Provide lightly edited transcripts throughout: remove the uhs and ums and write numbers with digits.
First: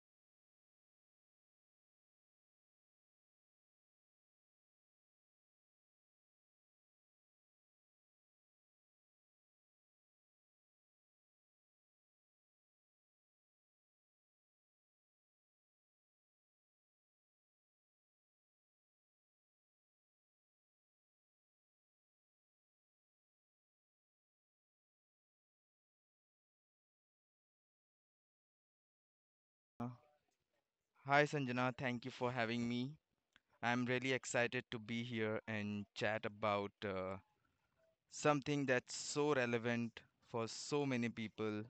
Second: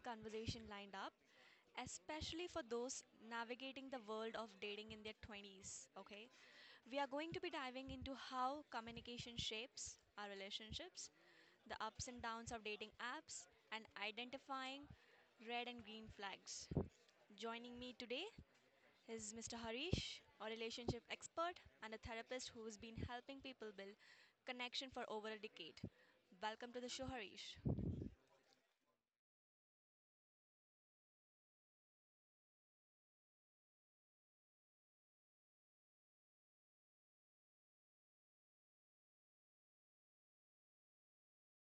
conversation lined up, especially for those navigating the world of dating in their 20s. Okay, we are going to be diving into how communication shapes our relationships, the ups and downs of dating apps, and identifying red and green flags. Joining me today he's Mr. Harish, a relationship expert and a therapist who's been helping people build connection for over a decade. Welcome to the show, Harish. Hi Sanjana, thank you for having me. I'm really excited to be here and chat about something that's so relevant for so many people,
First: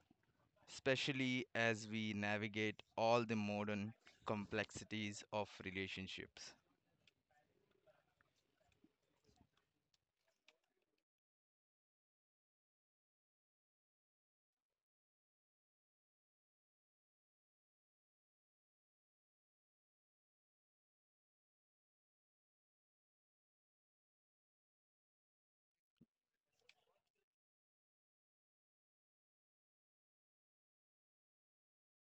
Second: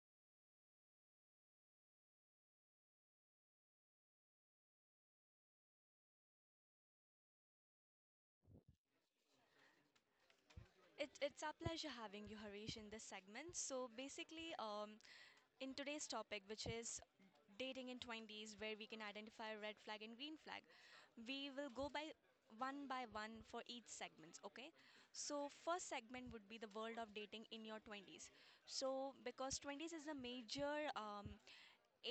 especially as we navigate all the modern complexities of relationships. It's our pleasure having you, Harish, in this segment. So, basically, in today's topic, which is dating in 20s, where we can identify red flag and green flag, we will go by one for each segments. Okay, so first segment would be the world of dating in your 20s. So because 20s is a major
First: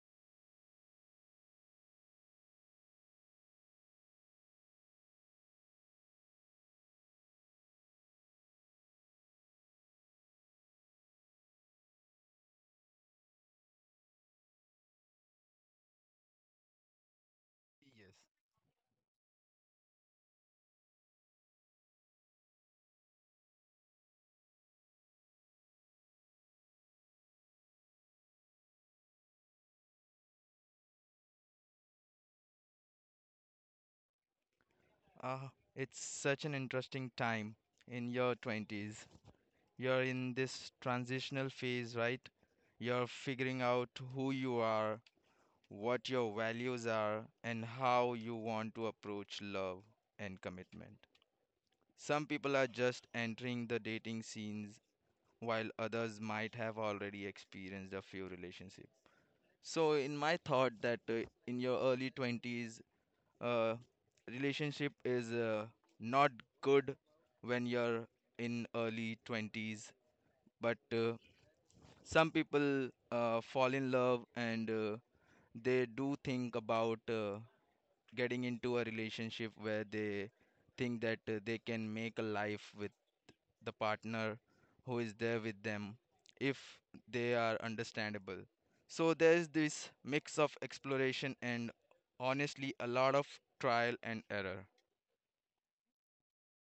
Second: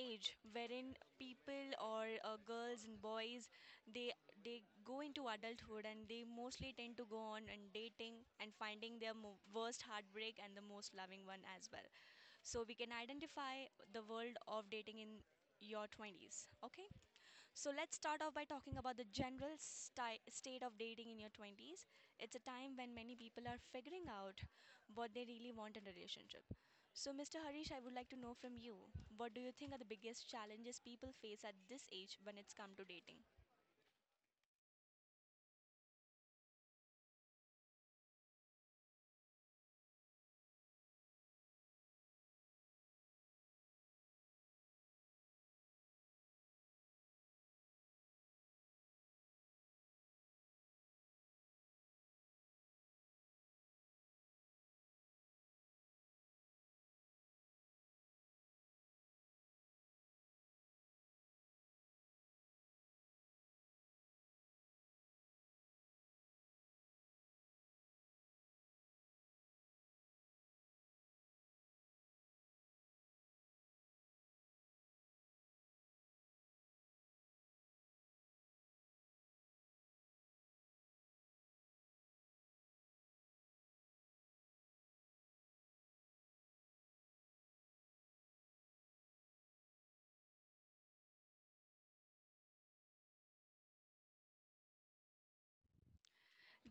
age wherein people or girls and boys, they they go into adulthood and they mostly tend to go on and dating and finding their worst heartbreak and the most loving one as well. So we can identify the world of dating in your 20s. Okay, so let's Yes. start off by talking about the general state of dating in your 20s. It's a time when many people are figuring out what they really want in a relationship. So, Mr. Harish, I would like to know from you, what do you think are the biggest challenges people face at this age when it's come to dating? Uh, it's such an interesting time in your 20s. You're in this transitional phase, right? You're figuring out who you are, what your values are, and how you want to approach love and commitment. Some people are just entering the dating scenes while others might have already experienced a few relationships. So, in my thought, that in your early 20s, uh, relationship is not good when you're in early 20s, but some people fall in love and they do think about getting into a relationship where they think that they can make a life with the partner who is there with them if they are understandable. So there's this mix of exploration and, honestly, a lot of trial and error.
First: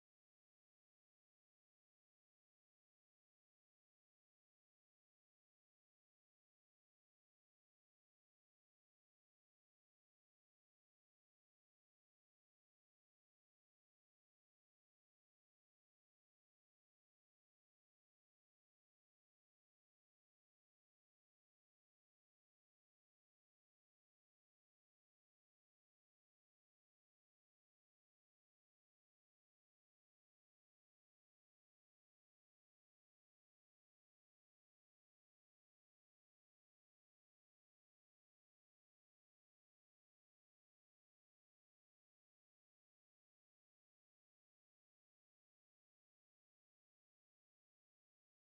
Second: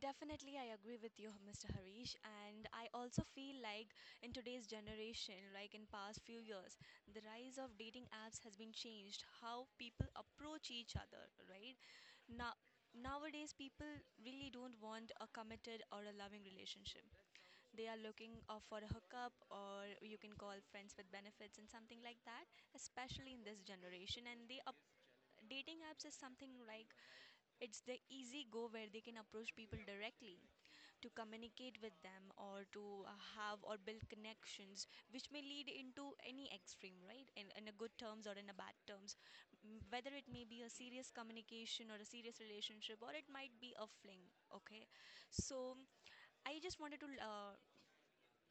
Definitely, I agree with you, Mr. Harish. And I also feel like in today's generation, like in past few years, the rise of dating apps has been changed how people approach each other, right? Now, nowadays, people really don't want a committed or a loving relationship. They are looking for a hookup, or you can call friends with benefits and something like that, especially in this generation. And the dating apps is something like it's the easy go where they can approach people directly to communicate with them or to have or build connections, which may lead into any extreme, right, in a good terms or in a bad terms. Whether it may be a serious communication or a serious relationship or it might be a fling. Okay, so I just wanted to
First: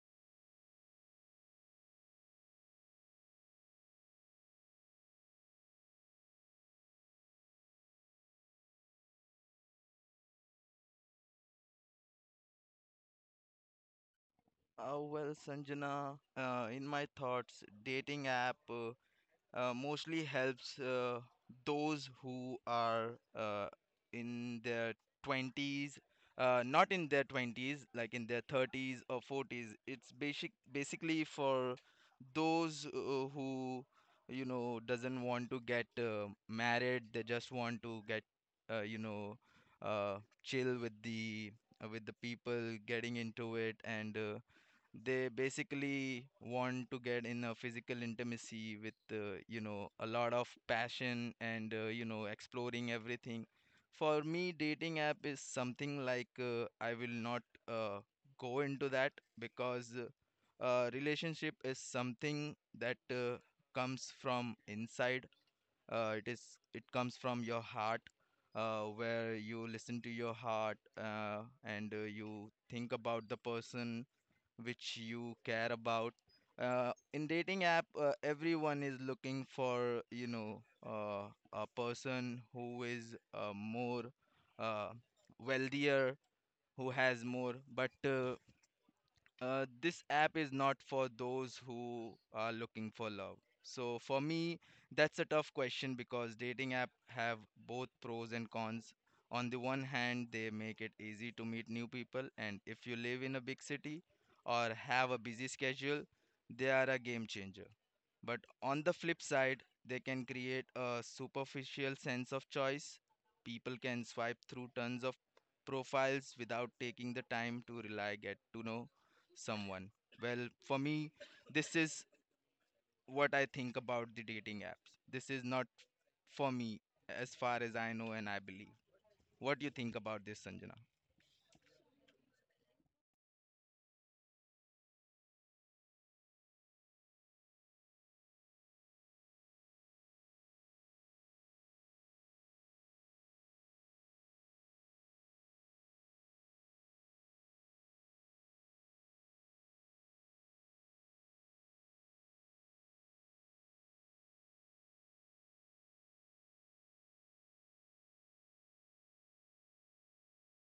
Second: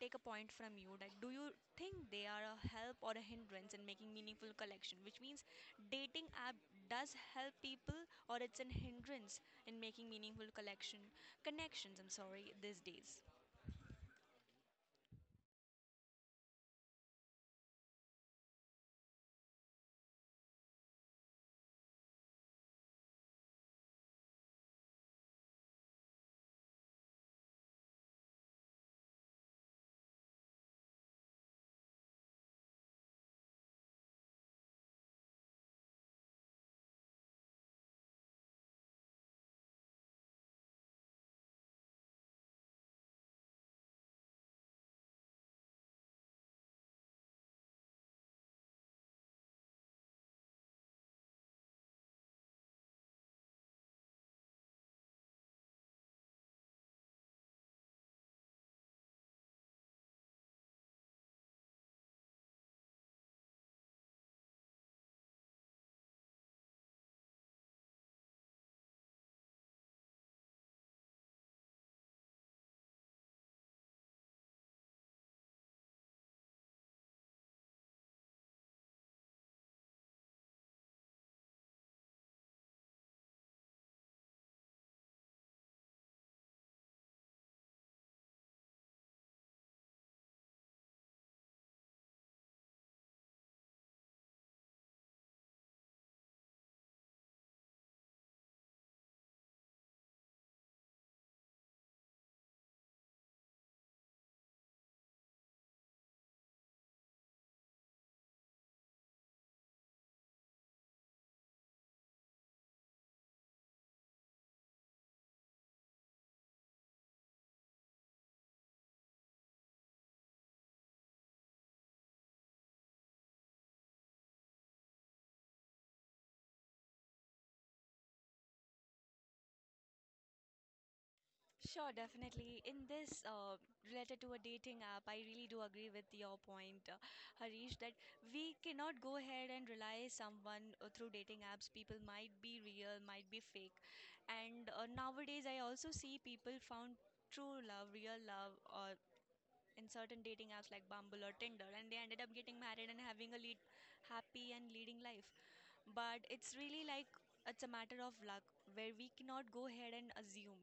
take a point from you, like, do you think they are a help or a hindrance in making meaningful connection? Which means dating app does help people or it's an hindrance in making meaningful collection, connections, I'm sorry, these days. Well, Sanjana, in my thoughts, dating app. Mostly helps those who are in their 20s, not in their 20s, like in their 30s or 40s. It's basically for those who, you know, doesn't want to get married. They just want to get, you know, uh, chill with the, with the people getting into it, and they basically want to get in a physical intimacy with, you know, a lot of passion and, you know, exploring everything. For me, dating app is something like, I will not uh, go into that, because relationship is something that comes from inside. Uh, it is it comes from your heart, where you listen to your heart, and you think about the person which you care about. In dating app, everyone is looking for, you know, a person who is more, uh, wealthier, who has more. But this app is not for those who are looking for love. So for me, that's a tough question because dating app have both pros and cons. On the one hand, they make it easy to meet new people, and if you live in a big city or have a busy schedule, they are a game changer. But on the flip side, they can create a superficial sense of choice. People can swipe through tons of profiles without taking the time to really get to know someone. Well, for me, this is what I think about the dating apps. This is not for me, as far as I know and I believe. What do you think about this, Sanjana? Sure, definitely. In this, related to a dating app, I really do agree with your point, Harish, that we cannot go ahead and rely someone through dating apps. People might be real, might be fake. And nowadays, I also see people found true love, real love, or in certain dating apps like Bumble or Tinder, and they ended up getting married and having a lead, happy and leading life. But it's really like it's a matter of luck where we cannot go ahead and assume.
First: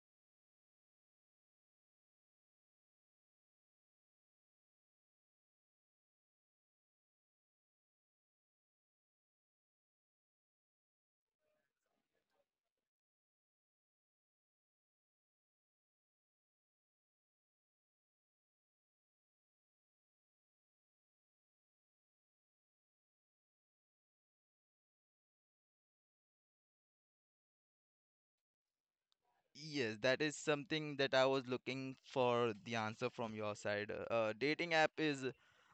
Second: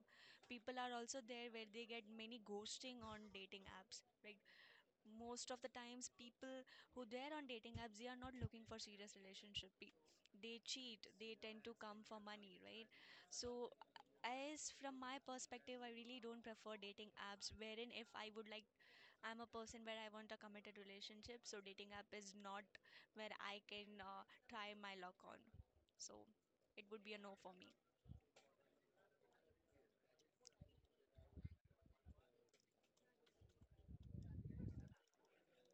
People are also there where they get many ghosting on dating apps, right? Most of the times people who they're on dating apps, they are not looking for serious relationship. They cheat, they tend to come for money, right? So as from my perspective, I really don't prefer dating apps, wherein if I would like, I'm a person where I want a committed relationship, so dating app is not where I can try my luck on. So it would be a no for me. Yes, that is something that I was looking for the answer from your side. Dating app is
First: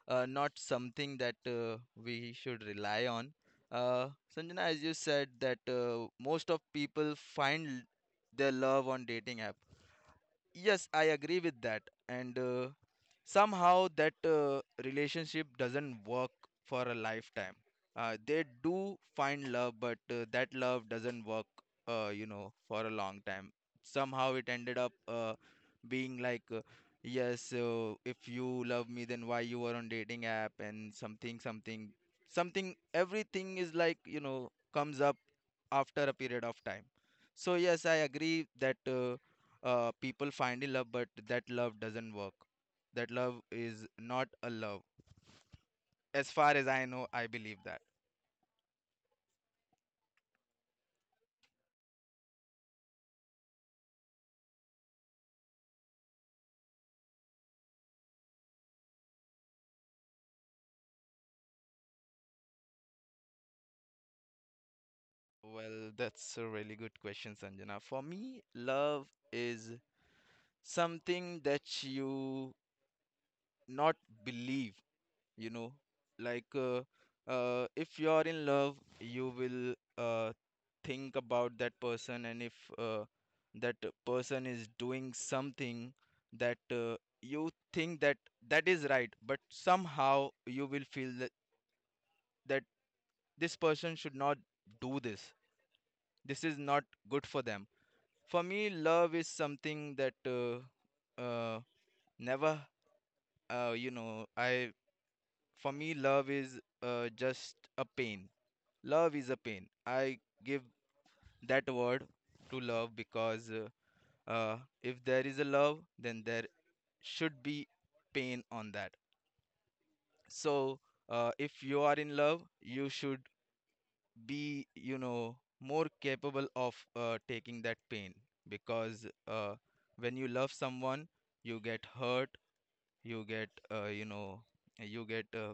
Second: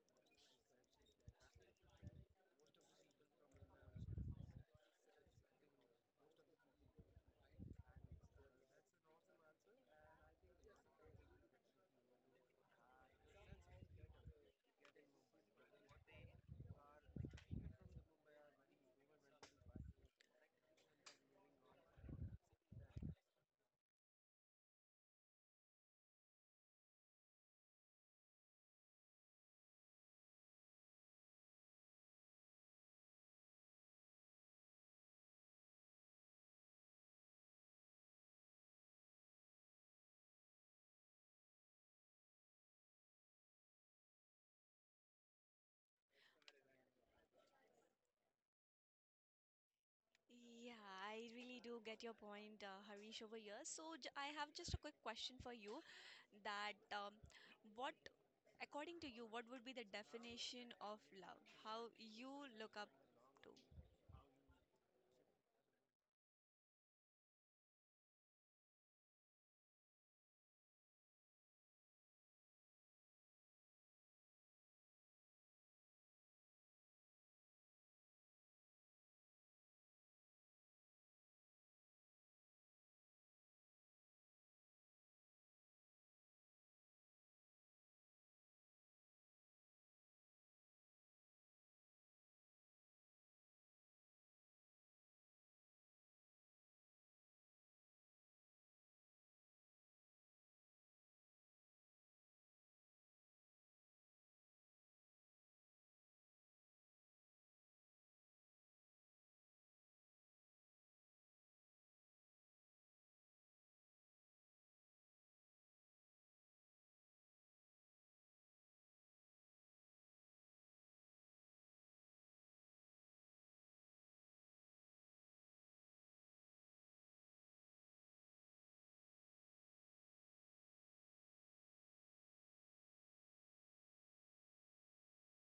not something that we should rely on. Uh, Sanjana, as you said, that most of people find their love on dating app. Yes, I agree with that. And somehow that relationship doesn't work for a lifetime. They do find love, but that love doesn't work, you know, for a long time. Somehow it ended up being like, yes, if you love me, then why you were on dating app, and something something something, everything is, like, you know, comes up after a period of time. So yes, I agree that people find love, but that love doesn't work. That love is not a love. As far as I know, I believe that. Yeah, I really do get your point, Harish, over here. So j I have just a quick question for you that what, according to you, what would be the definition of love? How you look up to? Well, that's a really good question, Sanjana. For me, love is something that you not believe, you know, like if you're in love, you will think about that person, and if that person is doing something that you think that that is right, but somehow you will feel that this person should not do this. This is not good for them. For me, love is something that uh, never, you know I For me, love is just a pain. Love is a pain. I give that word to love because if there is a love, then there should be pain on that. So if you are in love, you should be, you know, more capable of taking that pain, because when you love someone, you get hurt, you get, you know, you get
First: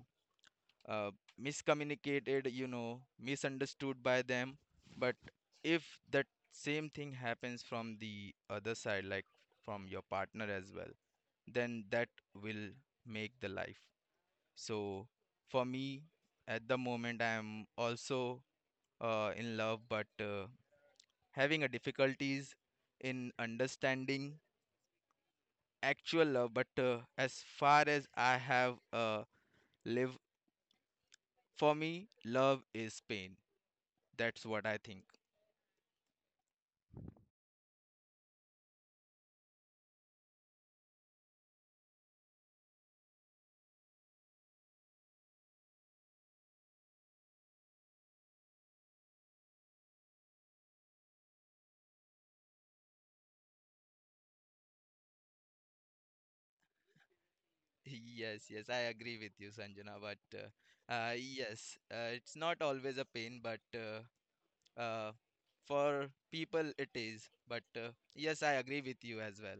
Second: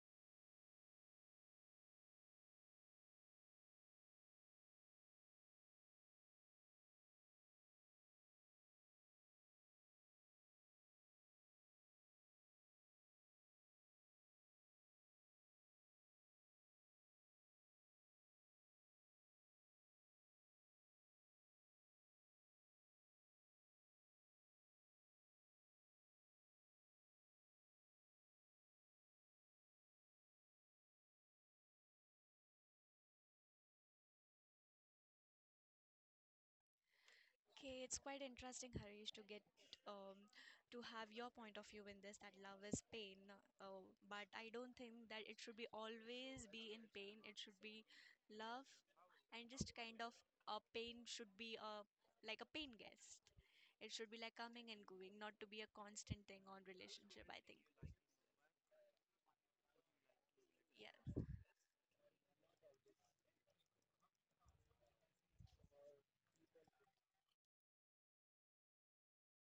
uh, miscommunicated, you know, misunderstood by them. But if that same thing happens from the other side, like from your partner as well, then that will make the life. So for me, at the moment, I am also in love, but having a difficulties in understanding actual love, but as far as I have lived, for me, love is pain. That's what I think. Okay, it's quite interesting, Harish, to get um, to have your point of view in this, that love is pain. But I don't think that it should be always be in pain. It should be love, and just kind of a pain should be a like a pain guest. It should be like coming and going, not to be a constant thing on relationship, I think, Yes, yes, I agree with you, Sanjana. But yeah. yes, it's not always a pain, but uh, for people it is. But yes, I agree with you as well.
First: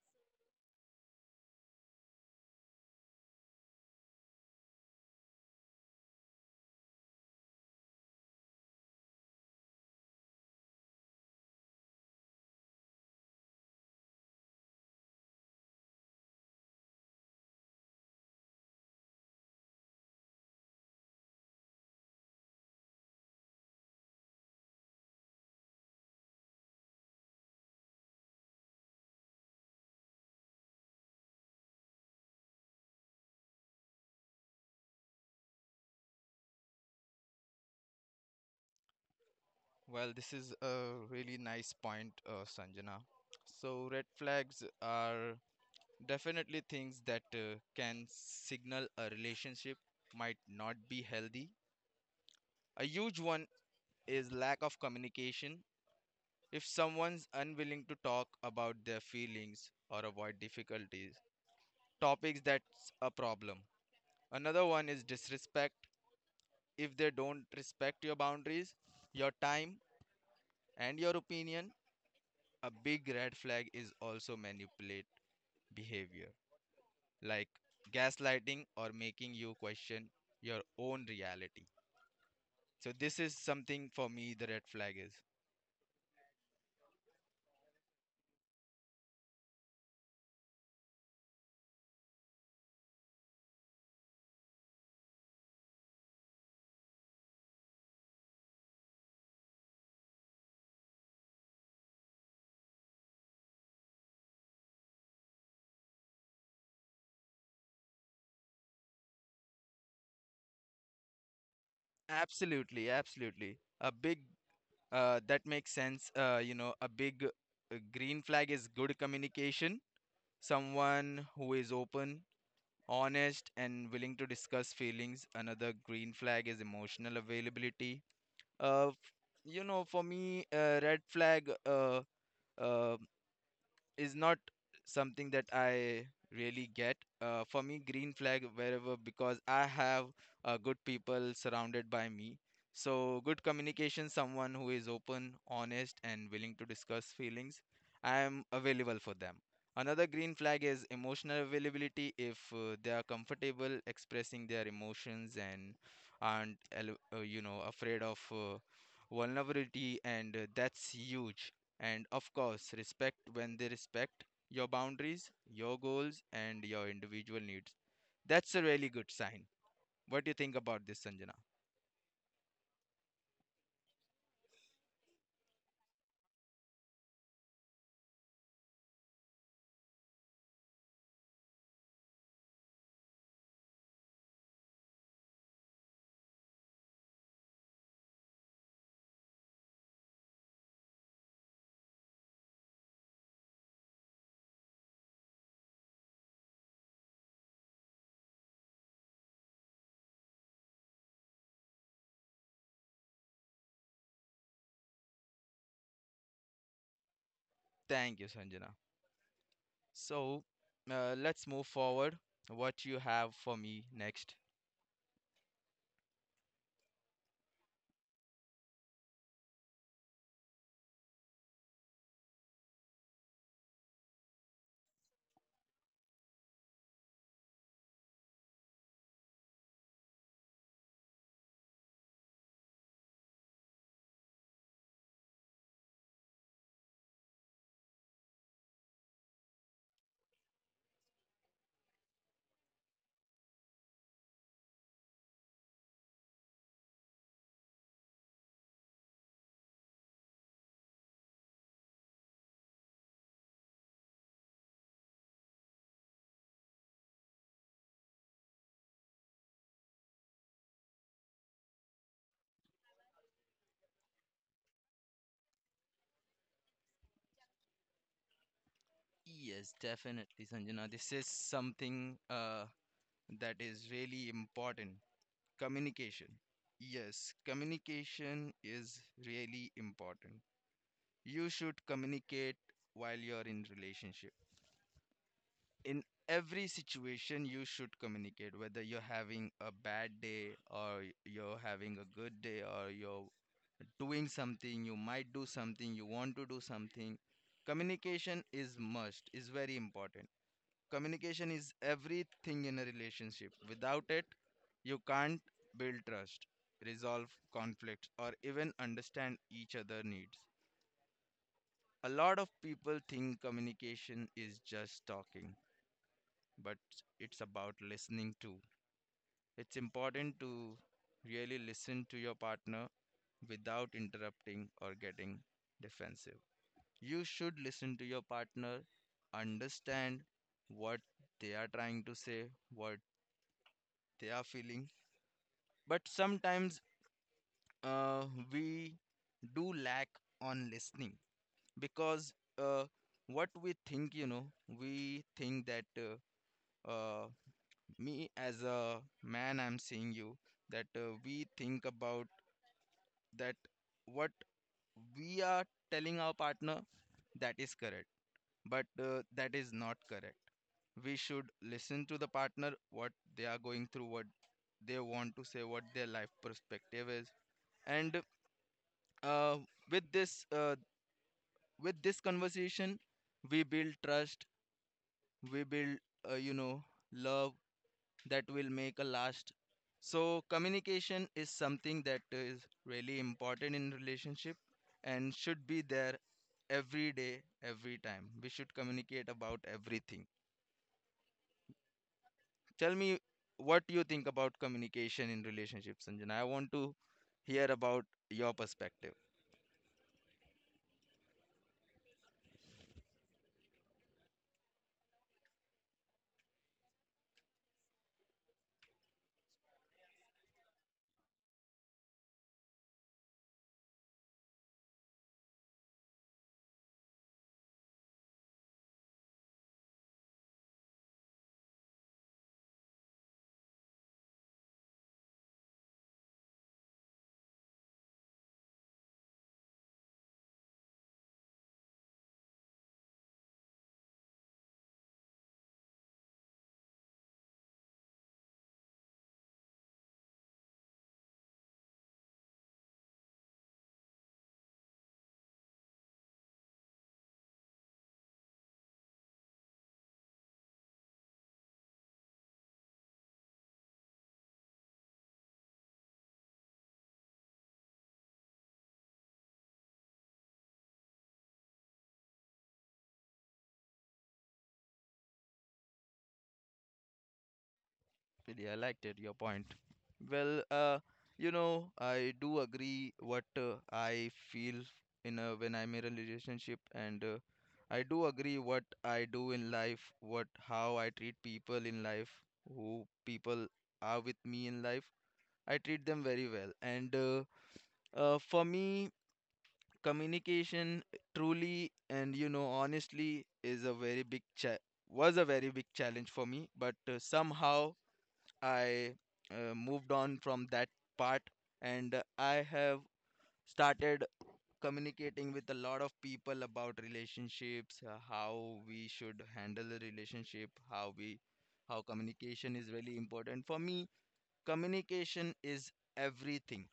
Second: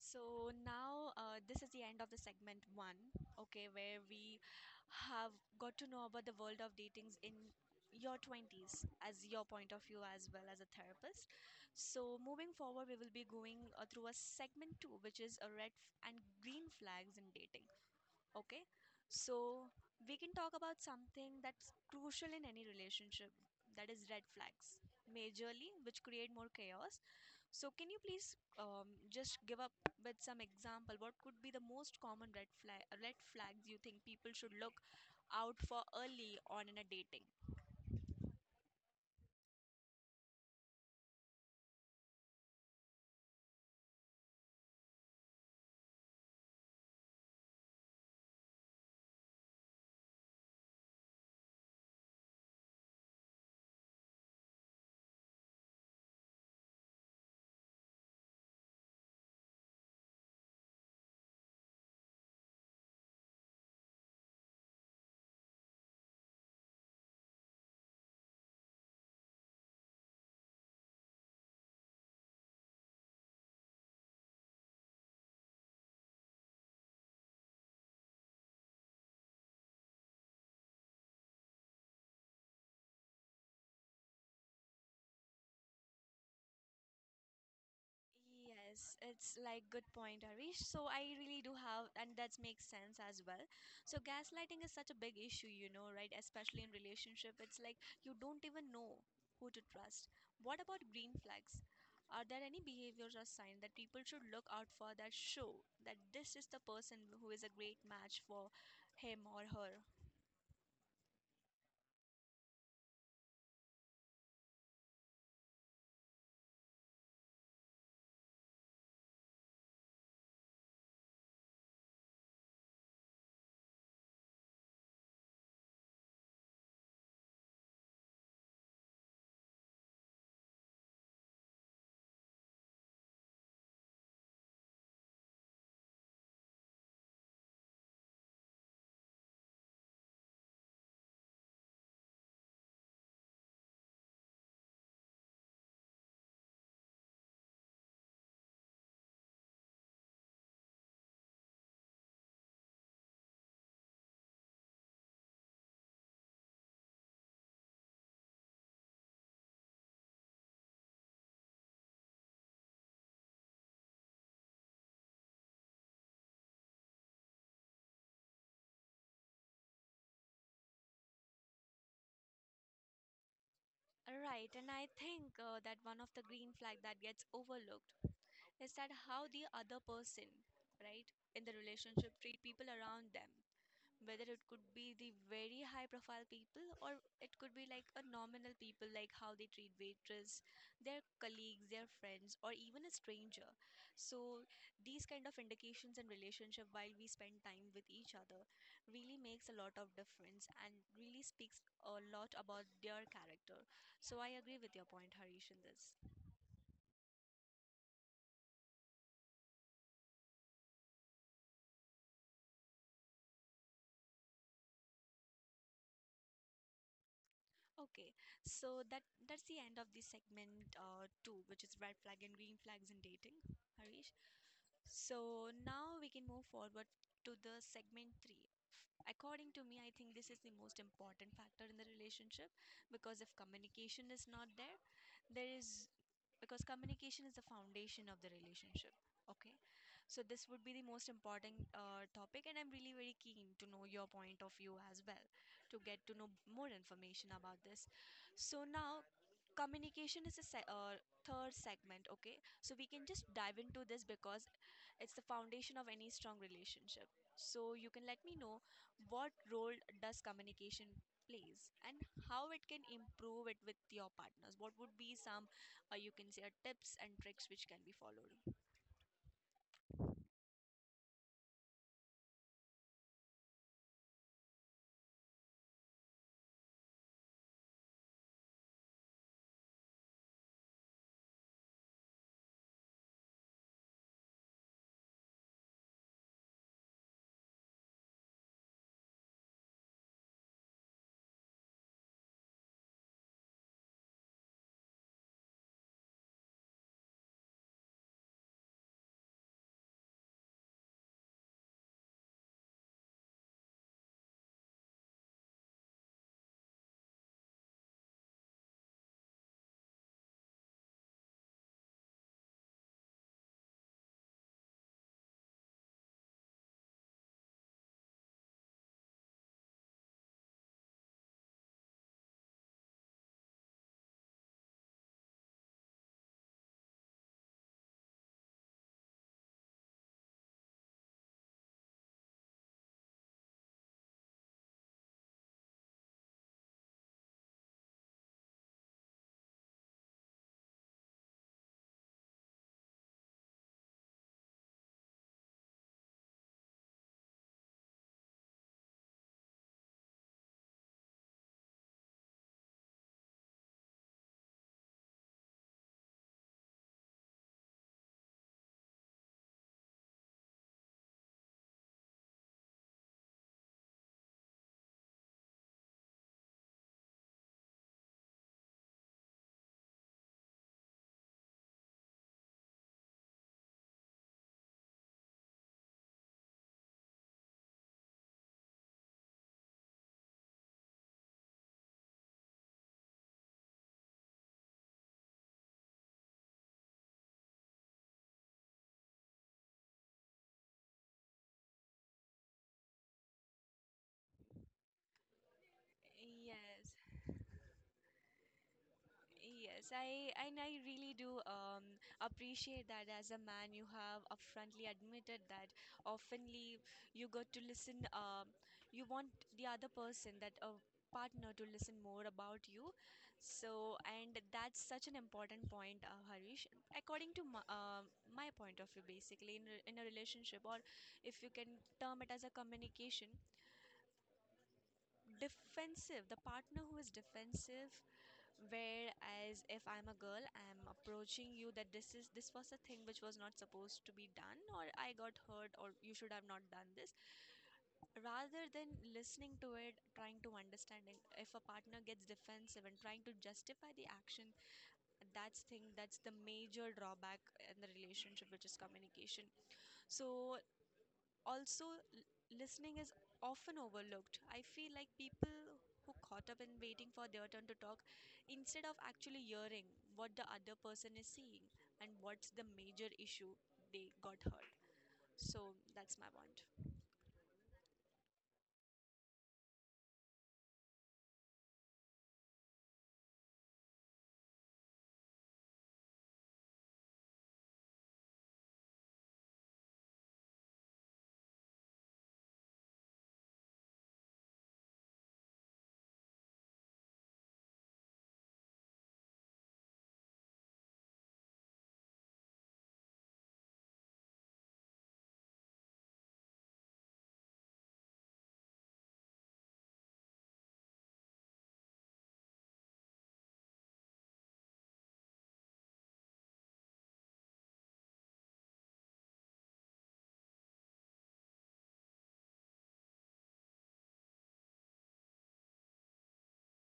So now this is the end of the segment one, okay, where we have got to know about the world of datings in your 20s as your point of view as well as a therapist. So moving forward, we will be going through a segment two, which is a red and green flags in dating. Okay, so we can talk about something that's crucial in any relationship, that is red flags, majorly, which create more chaos. So, can you please just give up with some example? What could be the most common red flags you think people should look out for early on in a dating? Well, this is a really nice point, Sanjana. So, red flags are definitely things that can signal a relationship might not be healthy. A huge one is lack of communication. If someone's unwilling to talk about their feelings or avoid difficulties, topics, that's a problem. Another one is disrespect. If they don't respect your boundaries, your time, and your opinion, a big red flag is also manipulate behavior, like gaslighting or making you question your own reality. So this is something, for me, the red flag is. Yes, it's like good point, Arish. So I really do have, and that makes sense as well. So gaslighting is such a big issue, you know, right? Especially in relationship, it's like you don't even know who to trust. What about green flags? Are there any behaviors or signs that people should look out for that show that this is the person who is a great match for him or her? Absolutely, absolutely. A big, that makes sense. You know, a big green flag is good communication. Someone who is open, honest, and willing to discuss feelings. Another green flag is emotional availability. Uh, f- you know, for me, red flag, uh, is not something that I really get. For me, green flag wherever, because I have good people surrounded by me. So, good communication, someone who is open, honest, and willing to discuss feelings. I am available for them. Another green flag is emotional availability, if they are comfortable expressing their emotions and aren't, you know, afraid of vulnerability, and that's huge. And of course, respect, when they respect your boundaries, your goals, and your individual needs. That's a really good sign. What do you think about this, Sanjana? Right, and I think that one of the green flag that gets overlooked is that how the other person, right, in the relationship treat people around them, whether it could be the very high profile people or it could be like a nominal people, like how they treat waitress, their colleagues, their friends, or even a stranger. So these kind of indications in relationship while we spend time with each other really makes a lot of difference and really speaks a lot about their character. So I agree with your point, Harish, in this. Thank you, Sanjana. So, let's move forward. What you have for me next? Okay, so that that's the end of the segment two, which is red flag and green flags in dating, Harish. So now we can move forward to the segment three. According to me, I think this is the most important factor in the relationship, because if communication is not there, there is, because communication is the foundation of the relationship. Okay, so this would be the most important topic, and I'm really very keen to know your point of view as well, to get to know more information about this. So now communication is a third segment. Okay, so we can just dive into this, because it's the foundation of any strong relationship. So you can let me know, what role does communication plays, and how it can improve it with your partners? What would be some you can say tips and tricks which can be followed? Yes, definitely, Sanjana. This is something that is really important. Communication. Yes, communication is really important. You should communicate while you're in relationship, in every situation you should communicate, whether you're having a bad day or you're having a good day, or you're doing something, you might do something, you want to do something. Communication is must, is very important. Communication is everything in a relationship. Without it, you can't build trust, resolve conflicts, or even understand each other needs. A lot of people think communication is just talking, but it's about listening too. It's important to really listen to your partner without interrupting or getting defensive. You should listen to your partner, understand what they are trying to say, what they are feeling. But sometimes, uh, we do lack on listening, because uh, what we think, you know, we think that uh, uh, me, as a man, I'm seeing you, that we think about that what we are telling our partner, that is correct, but that is not correct. We should listen to the partner, what they are going through, what they want to say, what their life perspective is. And uh, with this, with this conversation, we build trust, we build, you know, love that will make a last. So communication is something that is really important in relationship and should be there every day, every time. We should communicate about everything. Tell me what you think about communication in relationships, Sanjana. I want Yes. to hear about your perspective. Yes, I, and I really do appreciate that as a man you have upfrontly admitted that oftenly you got to listen, you want the other person, that a partner, to listen more about you. So and that's such an important point, Harish. According to my, my point of view, basically in a relationship, or if you can term it as a communication, defensive. The partner who is defensive, whereas if I'm a girl, I'm approaching you that this is, this was a thing which was not supposed to be done, or I got hurt, or you should have not done this. Rather than listening to it, trying to understand it, if a partner gets defensive and trying to justify the action, that's thing, that's the major drawback in the relationship, which is communication. So also listening is often overlooked. I feel like people who caught up in waiting for their turn to talk instead of actually hearing what the other person is seeing, and what's the major issue, they got hurt. So that's my point. Really, I liked it, your point. Well, you know, I do agree what I feel when I'm in a relationship, and I do agree what I do in life, what, how I treat people in life, who people are with me in life. I treat them very well, and for me, communication, truly and, you know, honestly, is a very big cha was a very big challenge for me, but somehow, I moved on from that part, and I have started communicating with a lot of people about relationships, how we should handle the relationship, how communication is really important. For me, communication is everything.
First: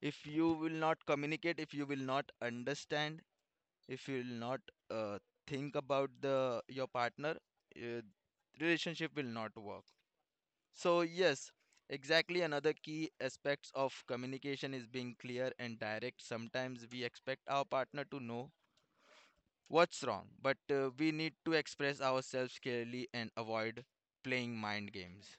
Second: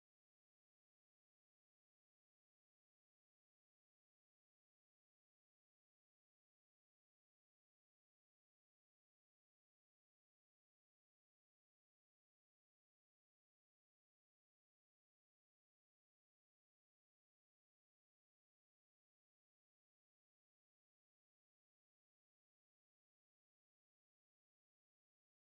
If you will not communicate, if you will not understand, if you will not uh, think about the your partner, uh, relationship will not work. So, yes, exactly, another key aspects of communication is being clear and direct. Sometimes we expect our partner to know what's wrong, but we need to express ourselves clearly and avoid playing mind games.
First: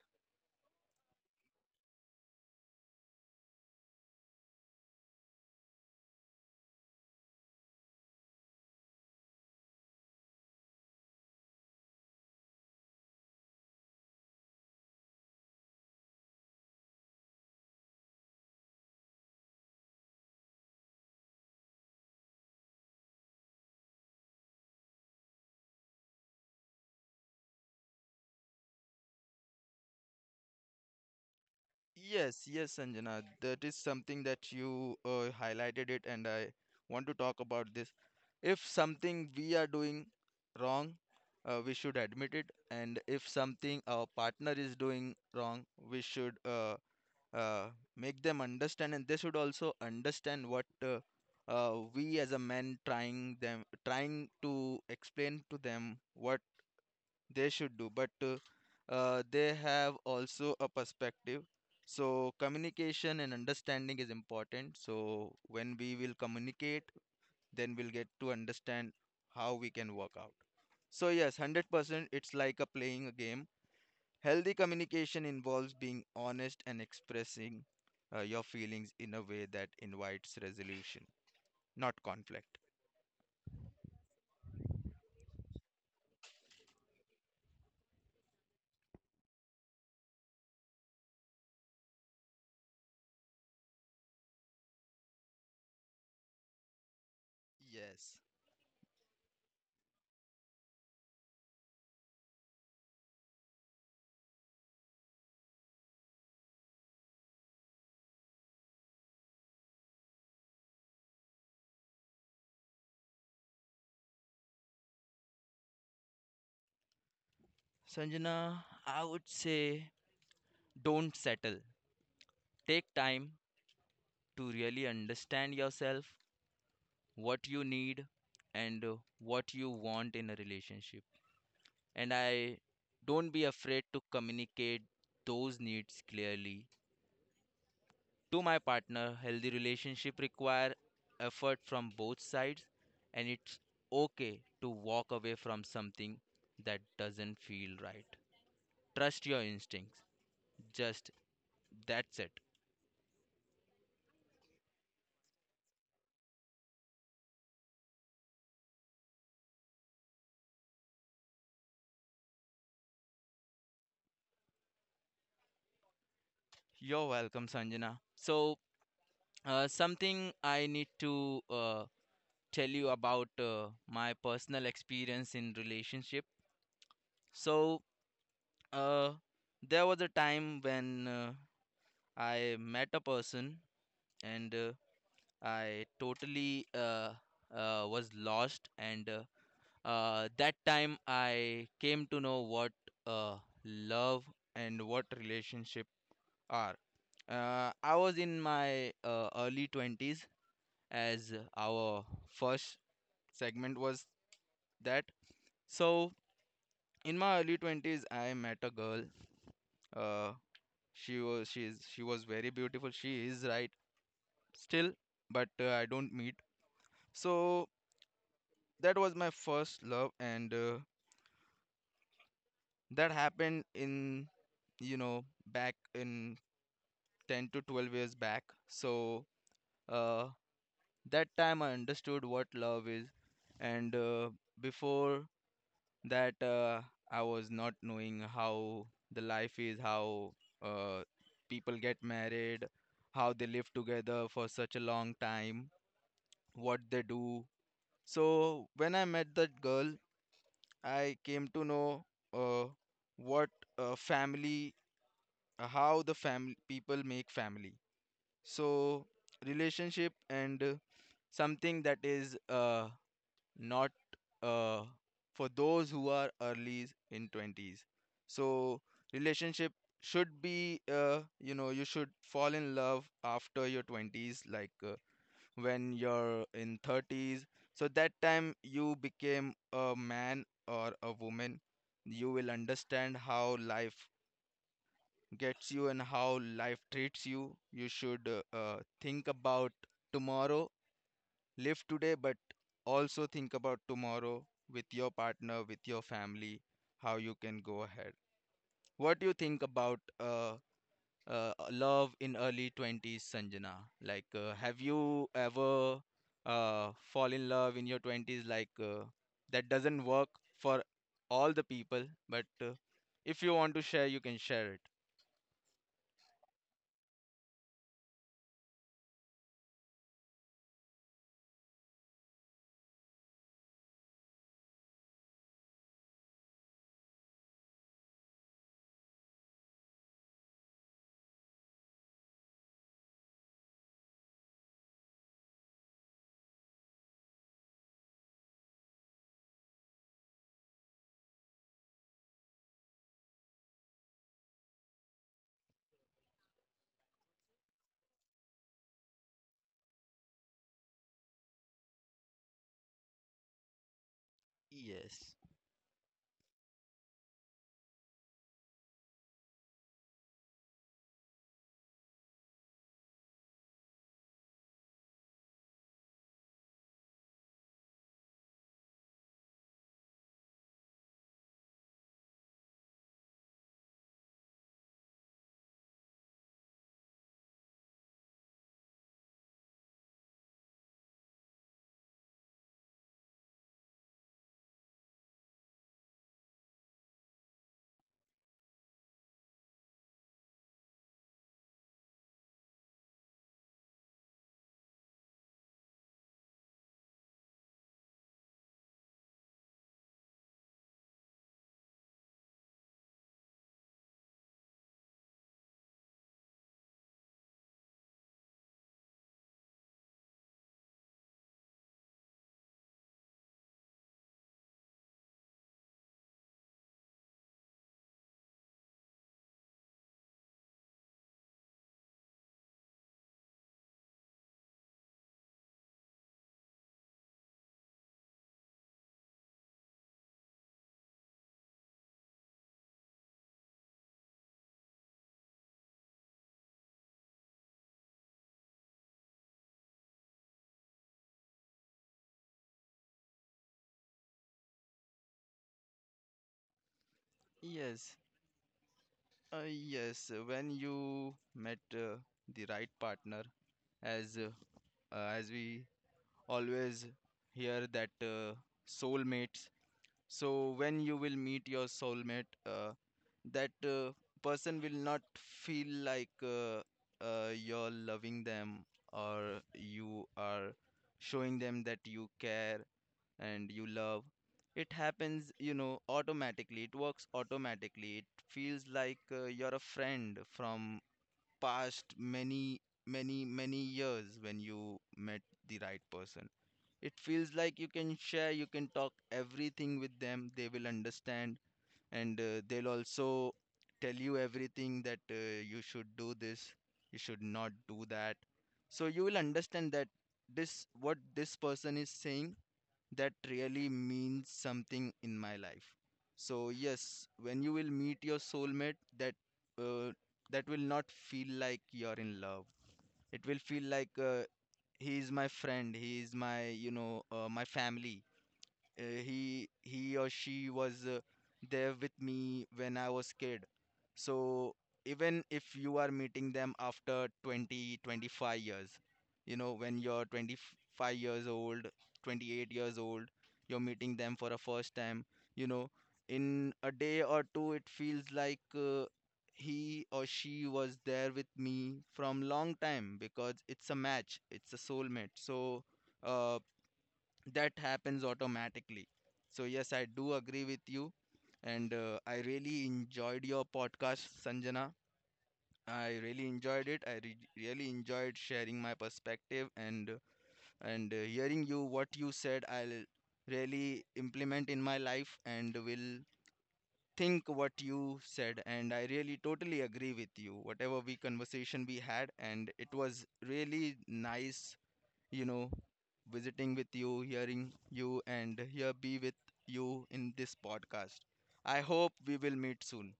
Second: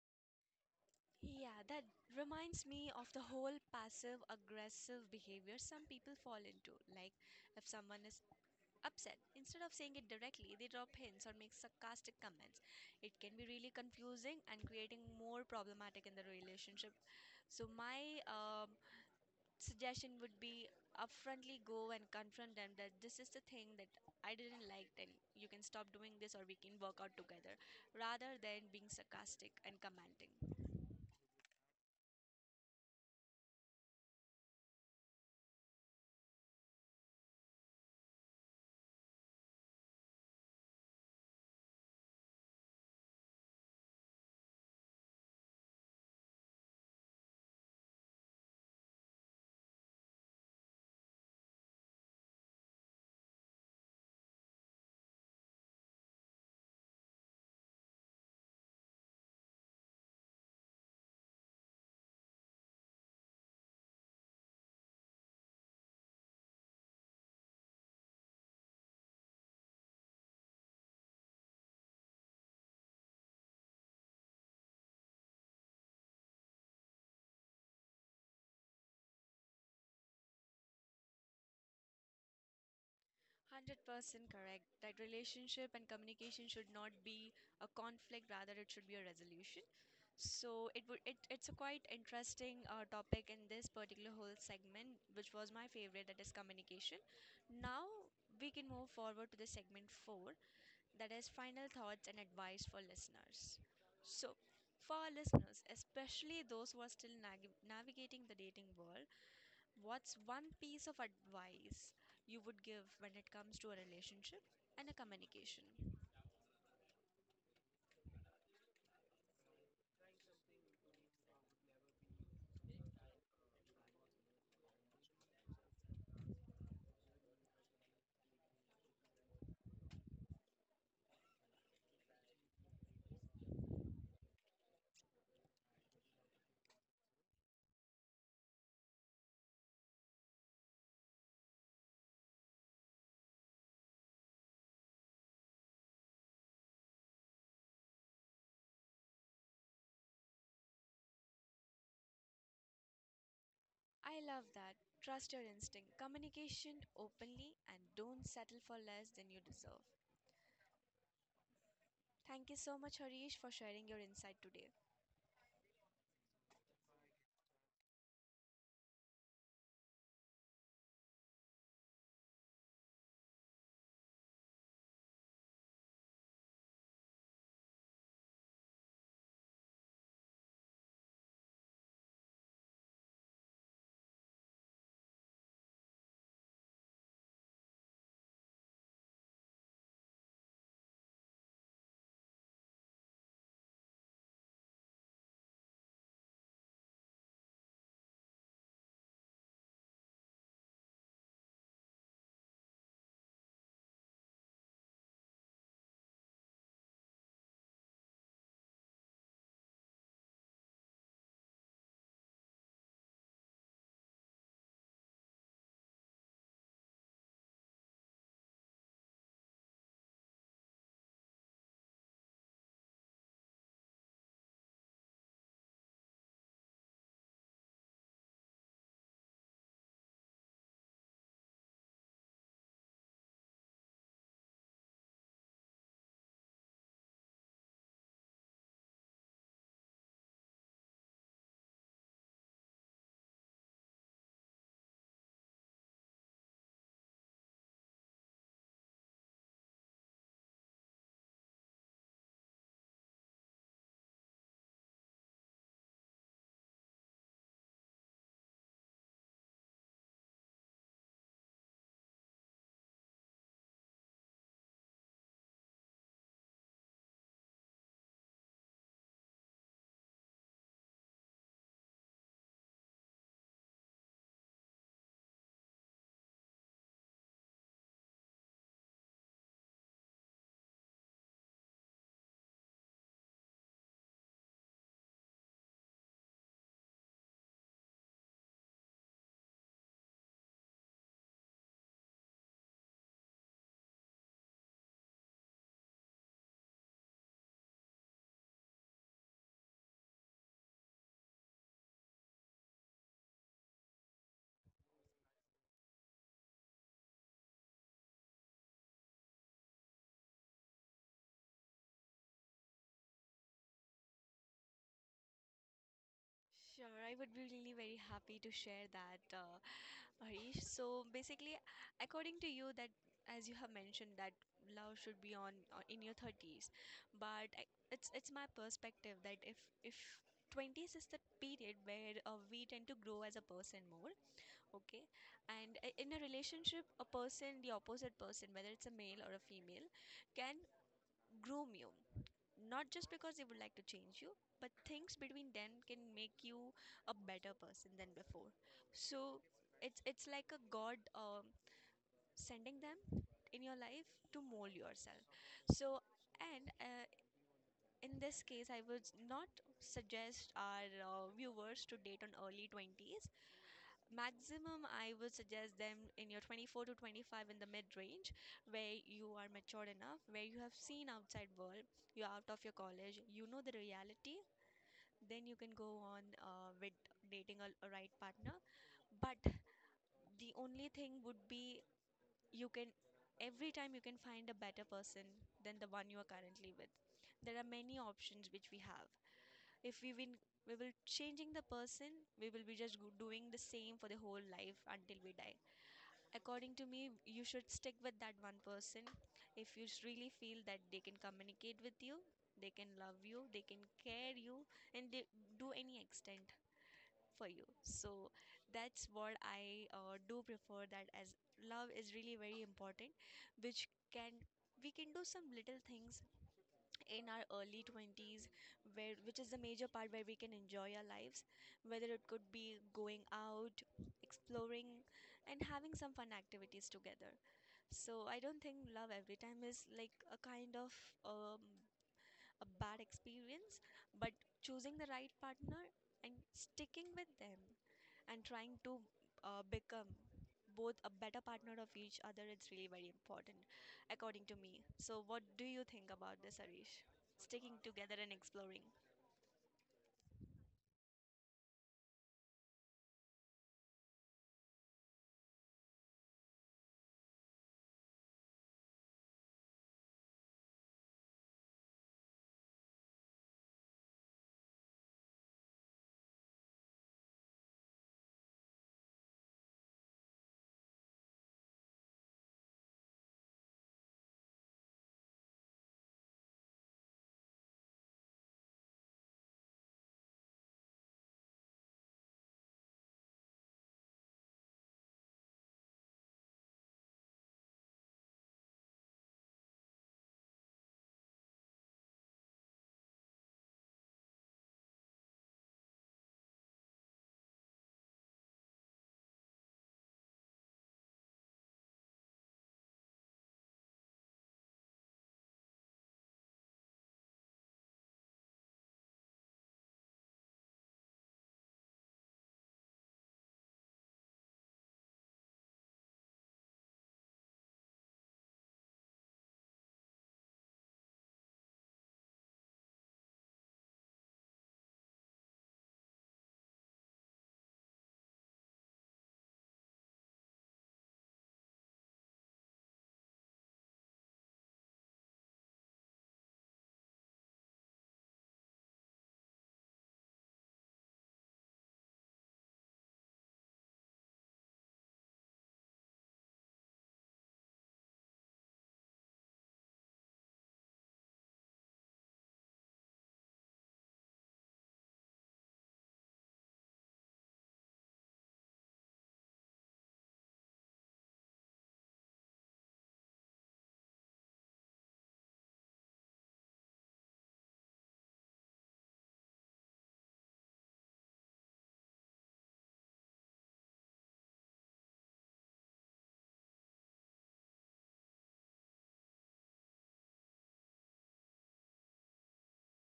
Yeah, that reminds me of the whole passive aggressive behavior some people fall into, like if someone is upset, instead of saying it directly, they drop hints or make sarcastic comments. It can be really confusing and creating more problematic in the relationship. So, my suggestion would be upfrontly go and confront them, that this is the thing that I didn't like, then you can stop doing this or we can work out together rather than being sarcastic and commenting. Yes, yes, Sanjana, that is something that you highlighted it, and I want to talk about this. If something we are doing wrong, we should admit it, and if something our partner is doing wrong, we should uh, make them understand, and they should also understand what we as a man trying to explain to them what they should do, but they have also a perspective. So communication and understanding is important, so when we will communicate, then we'll get to understand how we can work out. So yes, 100%, it's like a playing a game. Healthy communication involves being honest and expressing your feelings in a way that invites resolution, not conflict. 100% correct, that relationship and communication should not be a conflict, rather it should be a resolution. So it would it's a quite interesting topic in this particular whole segment, which was my favorite, that is communication. Now Yes. we can move forward to the segment 4, that is final thoughts and advice for listeners. So for our listeners, especially those who are still navigating the dating world, what's one piece of advice you would give when it comes to a relationship and a communication? Sanjana, I would say don't settle. Take time to really understand yourself, what you need, and what you want in a relationship. And I don't be afraid to communicate those needs clearly. To my partner, healthy relationship require effort from both sides, and it's okay to walk away from something that doesn't feel right. Trust your instincts. Just that's it. I love that. Trust your instinct. Communication openly and don't settle for less than you deserve. Thank you so much, Harish, for sharing your insight today. You're welcome, Sanjana. So, something I need to tell you about my personal experience in relationship. So, uh, there was a time when I met a person, and I totally was lost, and that time I came to know what uh, love and what relationship are. I was in my early 20s, as our first segment was that. So in my early 20s, I met a girl. Uh, she was she is she was very beautiful. She is right still, but I don't meet. So that was my first love, and that happened in, you know, back in 10 to 12 years back. So uh, that time I understood what love is. And before that, I was not knowing how the life is, how uh, people get married, how they live together for such a long time, what they do. So when I met that girl, I came to know uh, what family, how the family people make family. So relationship and something that is not uh, for those who are early in 20s. So relationship should be, you know, you should fall in love after your 20s, like when you're in 30s. So that time you became a man or a woman, you will understand how life gets you and how life treats you. You should think about tomorrow. Live today, but also think about tomorrow with your partner, with your family, how you can go ahead. What do you think about love in early 20s, Sanjana? Like, have you ever fall in love in your 20s? Like, that doesn't work for all the people, but if you want to share, you can share it. Sure, I would be really very happy to share that, Harish. So basically, according to you, that as you have mentioned, that love should be on in your 30s, but it's my perspective that if 20s is the period where we tend to grow as a person more, okay, and in a relationship, a person, the opposite person, whether it's a male or a female, can groom you. Not just because they would like to change you, but things between them can make you a better person than before. So it's like a God sending them in your life to mold yourself. Yes, So and in this case, I would not suggest our viewers to date on early 20s. Maximum, I would suggest them in your 24 to 25 in the mid range, where you are matured enough, where you have seen outside world, you're out of your college, you know the reality. Then you can go on with dating a right partner. But the only thing would be you can every time you can find a better person than the one you are currently with. There are many options which we have. If we win, we will changing the person. We will be just doing the same for the whole life until we die. According to me, you should stick with that one person if you really feel that they can communicate with you, they can love you, they can care you, and they do any extent for you. So that's what I do prefer that, as love is really very important, which can, we can do some little things in our early 20s, where which is the major part where we can enjoy our lives, whether it could be going out, exploring, and having some fun activities together. So I don't think love every time is like a kind of um, a bad experience, but choosing the right partner and sticking with them and trying to become both a better partner of each other, it's really very important according to me. So what do you think about this, Arish? Sticking together yes, and exploring. Yes. When you met the right partner, as uh, as we always hear that, soulmates, so when you will meet your soulmate, that person will not feel like you're loving them or you are showing them that you care and you love. It happens, you know, automatically. It works automatically. It feels like you're a friend from past many, many, many years. When you met the right person, it feels like you can share, you can talk everything with them, they will understand, and they'll also tell you everything that you should do this, you should not do that. So you will understand that this what this person is saying, that really means something in my life. So yes, when you will meet your soulmate, that uh, that will not feel like you're in love. It will feel like he is my friend, he is my, you know, my family. He or she was there with me when I was kid. So even if you are meeting them after 20, 25 years, you know, when you're 25 years old, 28 years old, you're meeting them for a first time, you know, in a day or two, it feels like he or she was there with me from long time because it's a match, it's a soulmate. So, uh, that happens automatically. So, yes, I do agree with you. And I really enjoyed your podcast, Sanjana. I really enjoyed it. I re really enjoyed sharing my perspective, and hearing you what you said. I'll really implement in my life and will think what you said. And I really totally agree with you. Whatever we conversation we had, and it was really nice, you know, visiting with you, hearing you, and here be with you in this podcast. I hope we will meet soon.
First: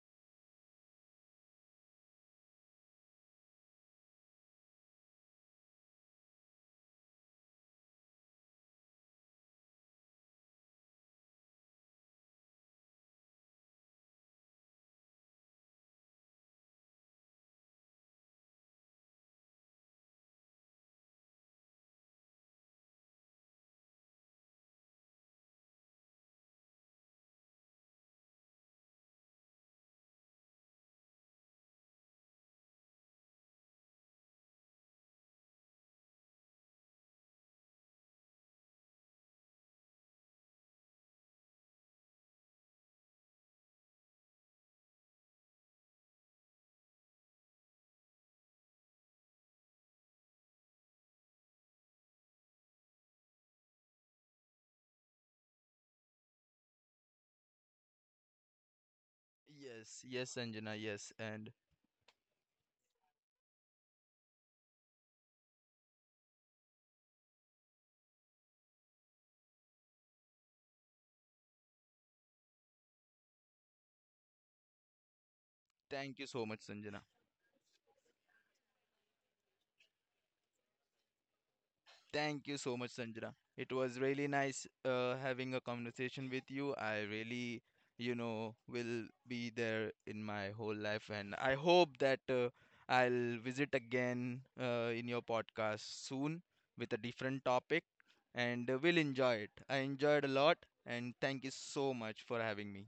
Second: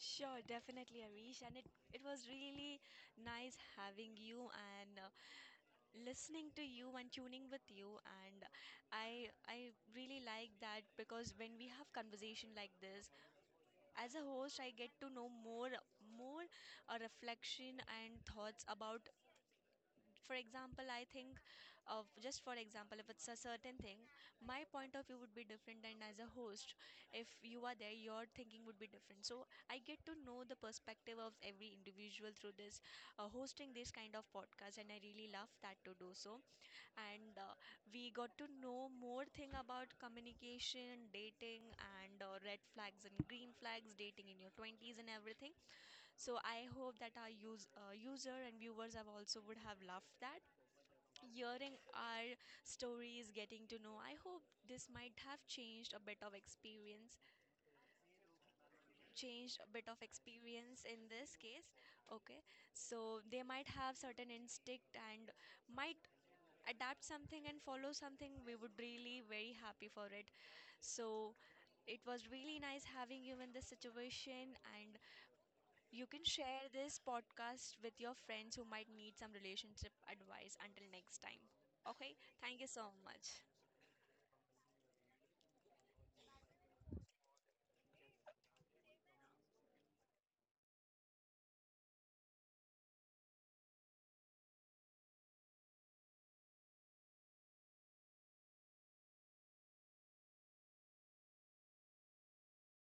Sure, definitely, Arish, and it was really nice having you and listening to you and tuning with you, and I really like that, because when we have conversation like this, as a host, I get to know more, more, a reflection and thoughts about. For example, I think of, just for example, if it's a certain thing, my point of view would be different, and as a host, if you are there, your thinking would be different. So I get to know the perspective of every individual through this hosting this kind of podcast, and I really love that to do so. And we got to know more thing about communication, dating, and red flags and green flags, dating in your 20s and everything. So I hope that our user and viewers have also would have loved that. Hearing our stories, getting to know, I hope this might have changed a bit of experience, changed a bit of Yes, yes, Sanjana, experience in yes. this And case. Okay, so they might have certain instinct and might adapt something and follow something, we would really very happy for it. So it was really nice having you in this situation, and you thank can you so much, share this Sanjana. podcast with your friends who might need some relationship advice until next time. Okay, Thank you thank you so much, so Sanjana. much. It was really nice having a conversation with you. I really, you know, will be there in my whole life, and I hope that I'll visit again in your podcast soon with a different topic, and we'll enjoy it. I enjoyed a lot, and thank you so much for having me.